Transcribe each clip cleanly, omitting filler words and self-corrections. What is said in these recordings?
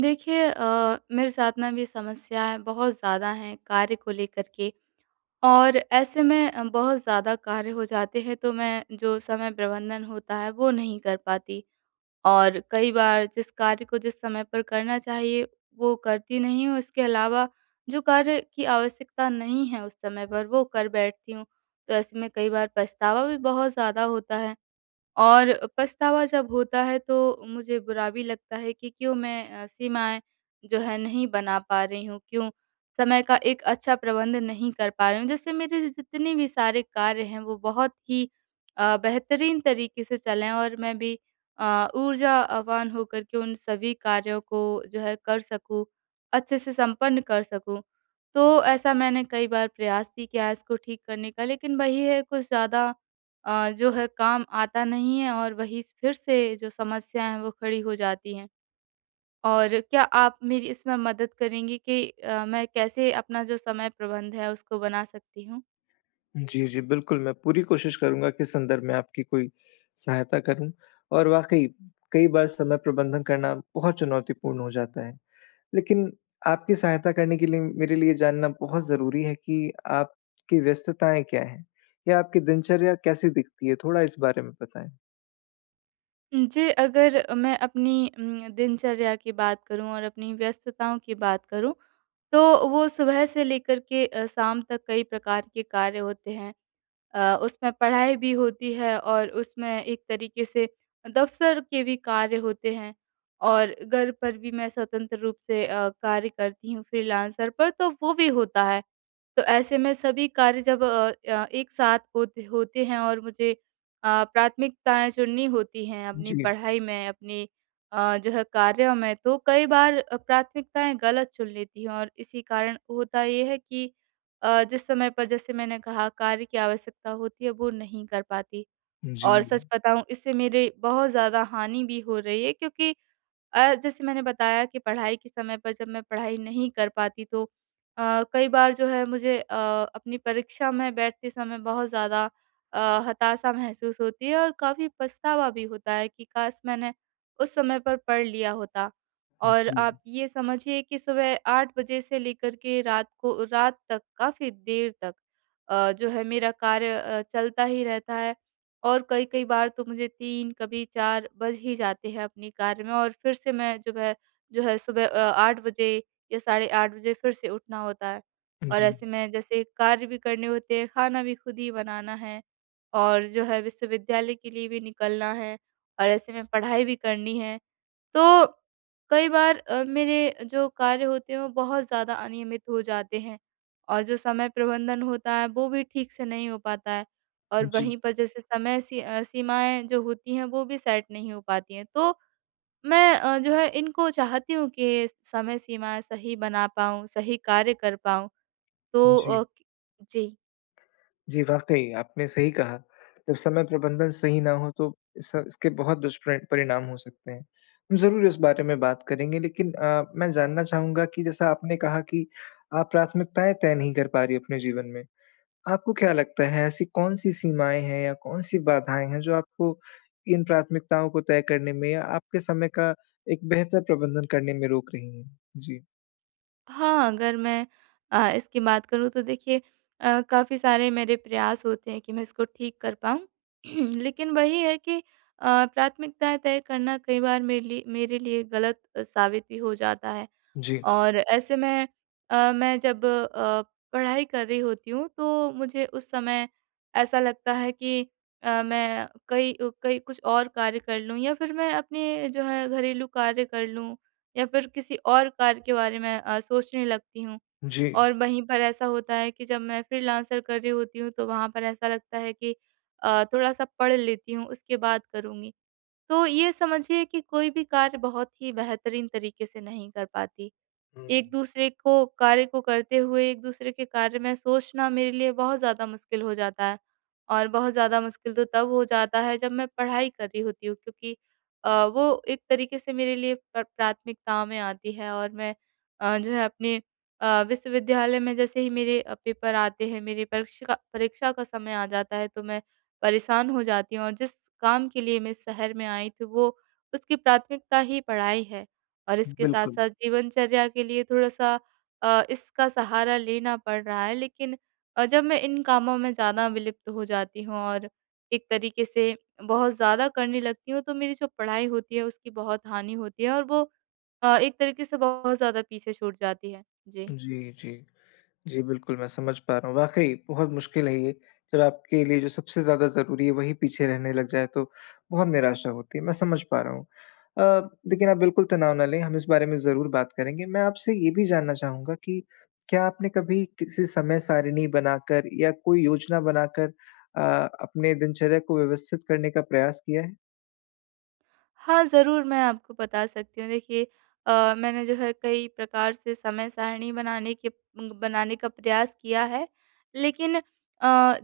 देखिए, मेरे साथ ना भी समस्याएँ बहुत ज़्यादा हैं कार्य को लेकर के। और ऐसे में बहुत ज़्यादा कार्य हो जाते हैं तो मैं जो समय प्रबंधन होता है वो नहीं कर पाती। और कई बार जिस कार्य को जिस समय पर करना चाहिए वो करती नहीं हूँ, इसके अलावा जो कार्य की आवश्यकता नहीं है उस समय पर वो कर बैठती हूँ। तो ऐसे में कई बार पछतावा भी बहुत ज़्यादा होता है। और पछतावा जब होता है तो मुझे बुरा भी लगता है कि क्यों मैं सीमाएँ जो है नहीं बना पा रही हूँ, क्यों समय का एक अच्छा प्रबंध नहीं कर पा रही हूँ। जिससे मेरे जितने भी सारे कार्य हैं वो बहुत ही बेहतरीन तरीके से चलें और मैं भी ऊर्जावान होकर के उन सभी कार्यों को जो है कर सकूँ, अच्छे से संपन्न कर सकूँ। तो ऐसा मैंने कई बार प्रयास भी किया है इसको ठीक करने का, लेकिन वही है कुछ ज़्यादा जो है काम आता नहीं है और वही फिर से जो समस्या है वो खड़ी हो जाती हैं। और क्या आप मेरी इसमें मदद करेंगी कि मैं कैसे अपना जो समय प्रबंध है उसको बना सकती हूँ? जी, जी, बिल्कुल, मैं पूरी कोशिश करूँगा कि इस संदर्भ में आपकी कोई सहायता करूँ और वाक़ई कई बार समय प्रबंधन करना बहुत चुनौतीपूर्ण हो जाता है। लेकिन आपकी सहायता करने के लिए मेरे लिए जानना बहुत ज़रूरी है कि आपकी व्यस्तताएँ क्या हैं? या आपकी दिनचर्या कैसी दिखती है? थोड़ा इस बारे में बताएँ। जी, अगर मैं अपनी दिनचर्या की बात करूँ और अपनी व्यस्तताओं की बात करूँ, तो वो सुबह से लेकर के शाम तक कई प्रकार के कार्य होते हैं। उसमें पढ़ाई भी होती है और उसमें एक तरीके से दफ़्तर के भी कार्य होते हैं और घर पर भी मैं स्वतंत्र रूप से कार्य करती हूँ फ्रीलांसर पर, तो वो भी होता है। तो ऐसे में सभी कार्य जब एक साथ होते होते हैं और मुझे प्राथमिकताएँ चुननी होती हैं अपनी जी, पढ़ाई में, अपने जो है कार्यों में, तो कई बार प्राथमिकताएँ गलत चुन लेती हूँ और इसी कारण होता ये है कि जिस समय पर जैसे मैंने कहा कार्य की आवश्यकता होती है, वो नहीं कर पाती। जी, जी, और सच बताऊँ इससे मेरे बहुत ज़्यादा हानि भी हो रही है, क्योंकि जैसे मैंने बताया कि पढ़ाई के समय पर जब मैं पढ़ाई नहीं कर पाती तो कई बार जो है मुझे अपनी परीक्षा में बैठते समय बहुत ज़्यादा हताशा महसूस होती है और काफ़ी पछतावा भी होता है कि काश मैंने उस समय पर पढ़ लिया होता। और जी, आप ये समझिए कि सुबह 8 बजे से लेकर के रात को रात तक काफ़ी देर तक जो है मेरा कार्य चलता ही रहता है। और कई-कई बार तो मुझे 3 कभी 4 बज ही जाते हैं अपनी कार में और फिर से मैं जो है सुबह 8 बजे या साढ़े 8 बजे फिर से उठना होता है। और ऐसे में जैसे कार्य भी करने होते हैं, खाना भी खुद ही बनाना है और जो है विश्वविद्यालय के लिए भी निकलना है और ऐसे में पढ़ाई भी करनी है। तो कई बार मेरे जो कार्य होते हैं वो बहुत ज़्यादा अनियमित हो जाते हैं और जो समय प्रबंधन होता है वो भी ठीक से नहीं हो पाता है और जी, वहीं पर जैसे समय सीमाएँ जो होती हैं वो भी सेट नहीं हो पाती हैं। तो मैं जो है इनको चाहती हूँ कि समय सीमा सही बना पाऊँ, सही कार्य कर पाऊँ। तो जी। जी। जी, वाक़ई आपने सही कहा। जब समय प्रबंधन सही ना हो तो इस इसके बहुत दुष्परि परिणाम हो सकते हैं। हम ज़रूर इस बारे में बात करेंगे, लेकिन मैं जानना चाहूँगा कि जैसा आपने कहा कि आप प्राथमिकताएँ तय नहीं कर पा रही अपने जीवन में। आपको क्या लगता है, ऐसी कौन-सी सीमाएँ हैं या कौन-सी बाधाएँ हैं जो आपको इन प्राथमिकताओं को तय करने में या आपके समय का एक बेहतर प्रबंधन करने में रोक रही हैं? जी। हाँ, अगर मैं इसकी बात करूँ तो देखिए, काफ़ी सारे मेरे प्रयास होते हैं कि मैं इसको ठीक कर पाऊँ। लेकिन वही है कि प्राथमिकताएँ तय करना कई बार मेरे लिए गलत साबित भी हो जाता है। जी। और ऐसे में मैं जब पढ़ाई कर रही होती हूँ तो मुझे उस समय ऐसा लगता है कि मैं कई कुछ और कार्य कर लूँ या फिर मैं अपने जो है घरेलू कार्य कर लूँ या फिर किसी और कार्य के बारे में सोचने लगती हूँ। जी। और वहीं पर ऐसा होता है कि जब मैं फ्रीलांसर कर रही होती हूँ तो वहाँ पर ऐसा लगता है कि थोड़ा-सा पढ़ लेती हूँ उसके बाद करूँगी। तो ये समझिए कि कोई भी कार्य बहुत ही बेहतरीन तरीके से नहीं कर पाती। हुँ। एक दूसरे को कार्य को करते हुए एक दूसरे के कार्य में सोचना मेरे लिए बहुत ज़्यादा मुश्किल हो जाता है। और बहुत ज़्यादा मुश्किल तो तब हो जाता है जब मैं पढ़ाई कर रही होती हूँ, क्योंकि वो एक तरीके से मेरे लिए प्राथमिकता में आती है और मैं जो है अपने विश्वविद्यालय में जैसे ही मेरे पेपर आते हैं, मेरी परीक्षा का समय आ जाता है तो मैं परेशान हो जाती हूँ और जिस काम के लिए मैं इस शहर में आई थी वो, उसकी प्राथमिकता ही पढ़ाई है। और इसके बिल्कुल। साथ-साथ जीवनचर्या के लिए थोड़ा-सा इसका सहारा लेना पड़ रहा है, लेकिन जब मैं इन कामों में ज़्यादा विलुप्त हो जाती हूँ और एक तरीके से बहुत ज़्यादा करने लगती हूँ, तो मेरी जो पढ़ाई होती है उसकी बहुत हानि होती है और वो एक तरीके से बहुत ज़्यादा पीछे छूट जाती है। जी। जी, जी। जी, बिल्कुल, मैं समझ पा रहा हूँ। वाक़ई बहुत मुश्किल है ये, जब आपके लिए जो सबसे ज़्यादा ज़रूरी है, वही पीछे रहने लग जाए, तो बहुत निराशा होती है। मैं समझ पा रहा हूँ। लेकिन आप बिल्कुल तनाव ना लें, हम इस बारे में ज़रूर बात करेंगे। मैं आपसे ये भी जानना चाहूँगा कि क्या आपने कभी किसी समय सारिणी बनाकर या कोई योजना बनाकर अ, अपने दिनचर्या को व्यवस्थित करने का प्रयास किया है? हाँ, ज़रूर मैं आपको बता सकती हूँ। देखिए, मैंने जो है कई प्रकार से समय सारिणी बनाने का प्रयास किया है। लेकिन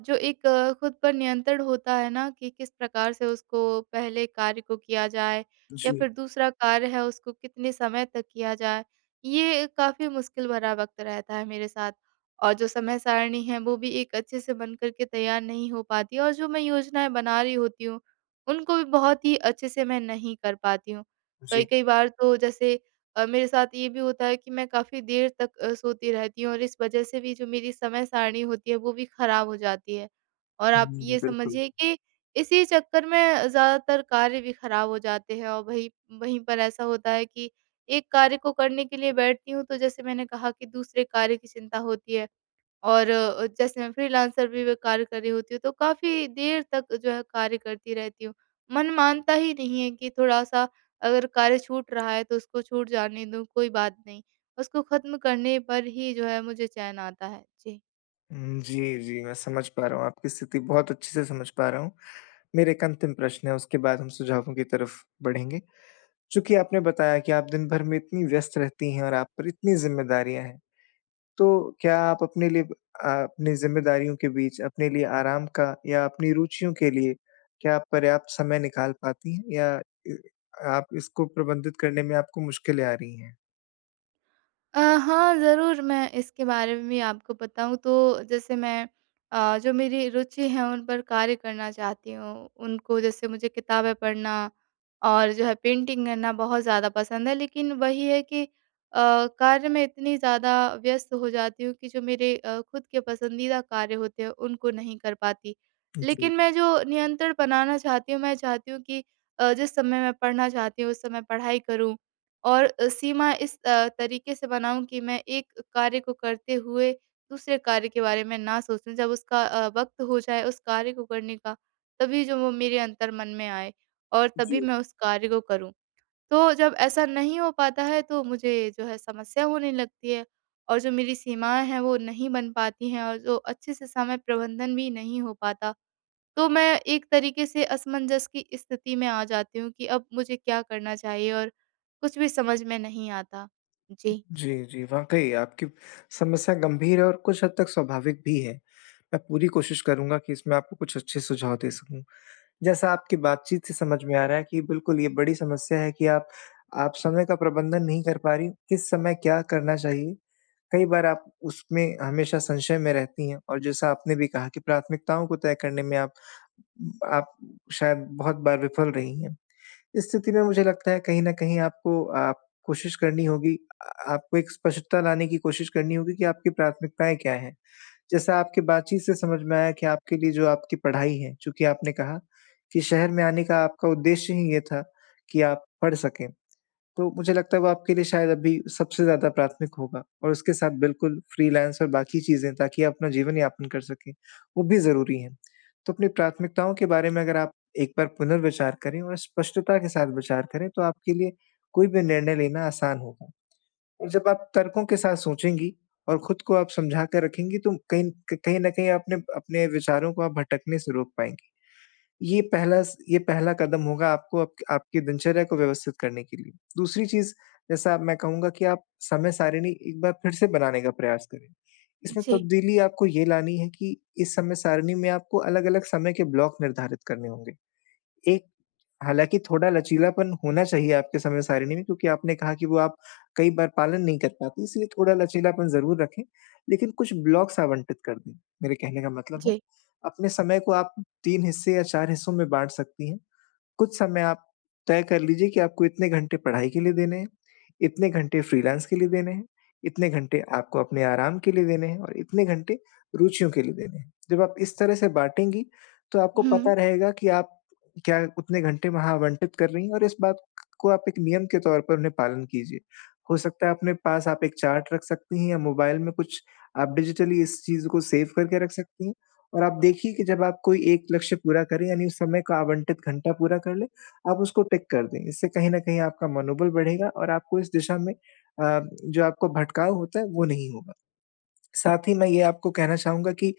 जो एक खुद पर नियंत्रण होता है ना कि किस प्रकार से उसको पहले कार्य को किया जाए या जी, फिर दूसरा कार्य है उसको कितने समय तक किया जाए, ये काफ़ी मुश्किल भरा वक़्त रहता है मेरे साथ। और जो समय सारिणी है वो भी एक अच्छे से बन कर के तैयार नहीं हो पाती और जो मैं योजनाएँ बना रही होती हूँ उनको भी बहुत ही अच्छे से मैं नहीं कर पाती हूँ। जी। कई-कई बार तो जैसे मेरे साथ ये भी होता है कि मैं काफ़ी देर तक सोती रहती हूँ और इस वज़ह से भी जो मेरी समय सारणी होती है वो भी ख़राब हो जाती है। और आप हुँ, ये बिल्कुल। समझिए कि इसी चक्कर में ज़्यादातर कार्य भी ख़राब हो जाते हैं और वहीं वहीं पर ऐसा होता है कि एक कार्य को करने के लिए बैठती हूँ तो जैसे मैंने कहा कि दूसरे कार्य की चिंता होती है। और जैसे मैं फ्रीलांसर भी मैं कार्य कर रही होती हूँ, तो काफ़ी देर तक जो है कार्य करती रहती हूँ। मन मानता ही नहीं है कि थोड़ा-सा अगर कार्य छूट रहा है, तो उसको छूट जाने दूँ, कोई बात नहीं। उसको ख़त्म करने पर ही जो है मुझे चैन आता है। जी। हुँ, जी, जी, मैं समझ पा रहा हूँ, आपकी स्थिति बहुत अच्छे से समझ पा रहा हूँ। मेरा एक अंतिम प्रश्न है, उसके बाद हम सुझावों की तरफ बढ़ेंगे। चूँकि आपने बताया कि आप दिन भर में इतनी व्यस्त रहती हैं और आप पर इतनी ज़िम्मेदारियाँ हैं, तो क्या आप अपने लिए अपनी ज़िम्मेदारियों के बीच अपने लिए आराम का या अपनी रुचियों के लिए क्या आप पर्याप्त समय निकाल पाती हैं, या इ आप इसको प्रबंधित करने में आपको मुश्किलें आ रही हैं? हाँ, ज़रूर मैं इसके बारे में भी आपको बताऊँ तो जैसे मैं जो मेरी रुचि है उन पर कार्य करना चाहती हूँ। उनको जैसे मुझे किताबें पढ़ना और जो है पेंटिंग करना बहुत ज़्यादा पसंद है। लेकिन वही है कि कार्य में इतनी ज़्यादा व्यस्त हो जाती हूँ कि जो मेरे खुद के पसंदीदा कार्य होते हैं उनको नहीं कर पाती। जी, लेकिन मैं जो नियंत्रण बनाना चाहती हूँ, मैं चाहती हूँ कि जिस समय मैं पढ़ना चाहती हूँ उस समय पढ़ाई करूँ और सीमा इस तरीके से बनाऊँ कि मैं एक कार्य को करते हुए दूसरे कार्य के बारे में ना सोचूँ। जब उसका वक़्त हो जाए उस कार्य को करने का, तभी जो वो मेरे अंतर्मन में आए और जी। तभी मैं उस कार्य को करूँ। तो जब ऐसा नहीं हो पाता है तो मुझे जो है समस्या होने लगती है और जो मेरी सीमाएँ हैं वो नहीं बन पाती हैं और जो अच्छे से समय प्रबंधन भी नहीं हो पाता। तो मैं एक तरीके से असमंजस की स्थिति में आ जाती हूँ कि अब मुझे क्या करना चाहिए और कुछ भी समझ में नहीं आता। जी। जी, जी, वाक़ई आपकी समस्या गंभीर है और कुछ हद तक स्वाभाविक भी है। मैं पूरी कोशिश करूँगा कि इसमें आपको कुछ अच्छे सुझाव दे सकूँ। जैसा आपकी बातचीत से समझ में आ रहा है कि बिल्कुल ये बड़ी समस्या है कि आप समय का प्रबंधन नहीं कर पा रही, किस समय क्या करना चाहिए। कई बार आप उसमें हमेशा संशय में रहती हैं और जैसा आपने भी कहा कि प्राथमिकताओं को तय करने में आप शायद बहुत बार विफल रही हैं। इस स्थिति में मुझे लगता है, कहीं न कहीं आपको आप कोशिश करनी होगी, आपको एक स्पष्टता लाने की कोशिश करनी होगी कि आपकी प्राथमिकताएँ क्या हैं। जैसा आपकी बातचीत से समझ में आया कि आपके लिए जो आपकी पढ़ाई है, चूँकि आपने कहा कि शहर में आने का आपका उद्देश्य ही ये था कि आप पढ़ सकें, तो मुझे लगता है वो आपके लिए शायद अभी सबसे ज़्यादा प्राथमिक होगा, और उसके साथ बिल्कुल फ्रीलांस और बाकी चीज़ें, ताकि आप अपना जीवन यापन कर सकें, वो भी ज़रूरी हैं। तो अपनी प्राथमिकताओं के बारे में अगर आप एक बार पुनर्विचार करें और स्पष्टता के साथ विचार करें, तो आपके लिए कोई भी निर्णय लेना आसान होगा। और जब आप तर्कों के साथ सोचेंगी और खुद को आप समझा कर रखेंगी, तो कहीं कहीं न कहीं आपने अपने विचारों को आप भटकने से रोक पाएँगी। ये पहला कदम होगा आपको आप आपकी दिनचर्या को व्यवस्थित करने के लिए। दूसरी चीज़ जैसा मैं कहूँगा कि आप समय सारिणी एक बार फिर से बनाने का प्रयास करें। इसमें जी, तब्दीली आपको ये लानी है कि इस समय सारिणी में आपको अलग-अलग समय के ब्लॉक निर्धारित करने होंगे। एक हालाँकि थोड़ा लचीलापन होना चाहिए आपके समय सारिणी में, क्योंकि आपने कहा कि वो आप कई बार पालन नहीं कर पाते, इसलिए थोड़ा लचीलापन ज़रूर रखें, लेकिन कुछ ब्लॉक्स आवंटित कर दें, मेरे कहने का मतलब है। जी। अपने समय को आप 3 हिस्से या 4 हिस्सों में बाँट सकती हैं। कुछ समय आप तय कर लीजिए कि आपको इतने घंटे पढ़ाई के लिए देने हैं, इतने घंटे फ्रीलांस के लिए देने हैं, इतने घंटे आपको अपने आराम के लिए देने हैं और इतने घंटे रुचियों के लिए देने हैं। जब आप इस तरह से बाँटेंगी, तो आपको हुँ। पता रहेगा कि आप क्या उतने घंटे वहाँ आवंटित कर रही हैं, और इस बात को आप एक नियम के तौर पर उन्हें पालन कीजिए। हो सकता है अपने पास आप एक चार्ट रख सकती हैं, या मोबाइल में कुछ आप डिजिटली इस चीज़ को सेव करके रख सकती हैं। और आप देखिए कि जब आप कोई एक लक्ष्य पूरा करें, यानी उस समय का आवंटित घंटा पूरा कर लें, आप उसको टिक कर दें। इससे कहीं न कहीं आपका मनोबल बढ़ेगा और आपको इस दिशा में जो आपको भटकाव होता है वो नहीं होगा। साथ ही मैं ये आपको कहना चाहूँगा कि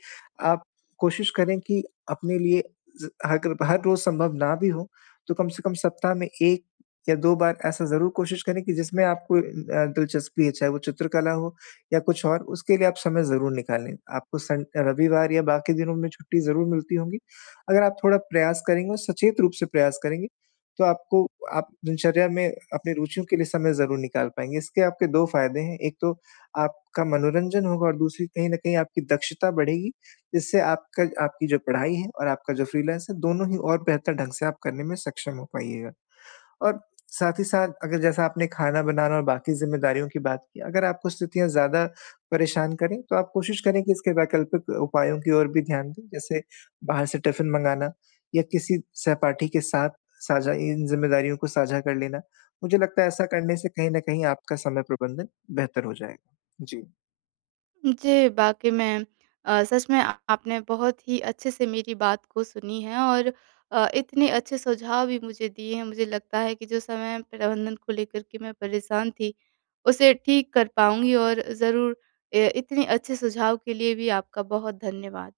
आप कोशिश करें कि अपने लिए ज अगर हर रोज़ संभव ना भी हो, तो कम से कम सप्ताह में 1 या 2 बार ऐसा ज़रूर कोशिश करें कि जिसमें आपको दिलचस्पी है, चाहे वो चित्रकला हो या कुछ और, उसके लिए आप समय ज़रूर निकालें। आपको सन रविवार या बाकी दिनों में छुट्टी ज़रूर मिलती होंगी। अगर आप थोड़ा प्रयास करेंगे और सचेत रूप से प्रयास करेंगे, तो आपको आप दिनचर्या में अपनी रुचियों के लिए समय ज़रूर निकाल पाएँगे। इसके आपके 2 फ़ायदे हैं, एक तो आपका मनोरंजन होगा और दूसरी, कहीं न कहीं आपकी दक्षता बढ़ेगी, जिससे आपका आपकी जो पढ़ाई है और आपका जो फ्रीलांस है, दोनों ही और बेहतर ढंग से आप करने में सक्षम हो पाइएगा। और साथ ही साथ, अगर जैसा आपने खाना बनाना और बाकी ज़िम्मेदारियों की बात की, अगर आपको स्थितियाँ ज़्यादा परेशान करें, तो आप कोशिश करें कि इसके वैकल्पिक उपायों की ओर भी ध्यान दें, जैसे बाहर से टिफ़िन मँगाना या किसी सहपाठी के साथ साझा इन ज़िम्मेदारियों को साझा कर लेना। मुझे लगता है, ऐसा करने से कहीं न कहीं आपका समय प्रबंधन बेहतर हो जाएगा। जी। जी, वाक़ई में सच में आ आपने बहुत ही अच्छे से मेरी बात को सुनी है और इतने अच्छे सुझाव भी मुझे दिए हैं। मुझे लगता है कि जो समय प्रबंधन को लेकर के मैं परेशान थी, उसे ठीक कर पाऊँगी और ज़रूर ए इतने अच्छे सुझाव के लिए भी आपका बहुत धन्यवाद।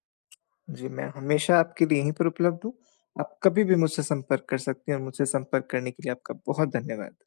जी, मैं हमेशा आपके लिए यहीं पर उपलब्ध हूँ। आप कभी भी मुझसे संपर्क कर सकती हैं, और मुझसे संपर्क करने के लिए आपका बहुत धन्यवाद।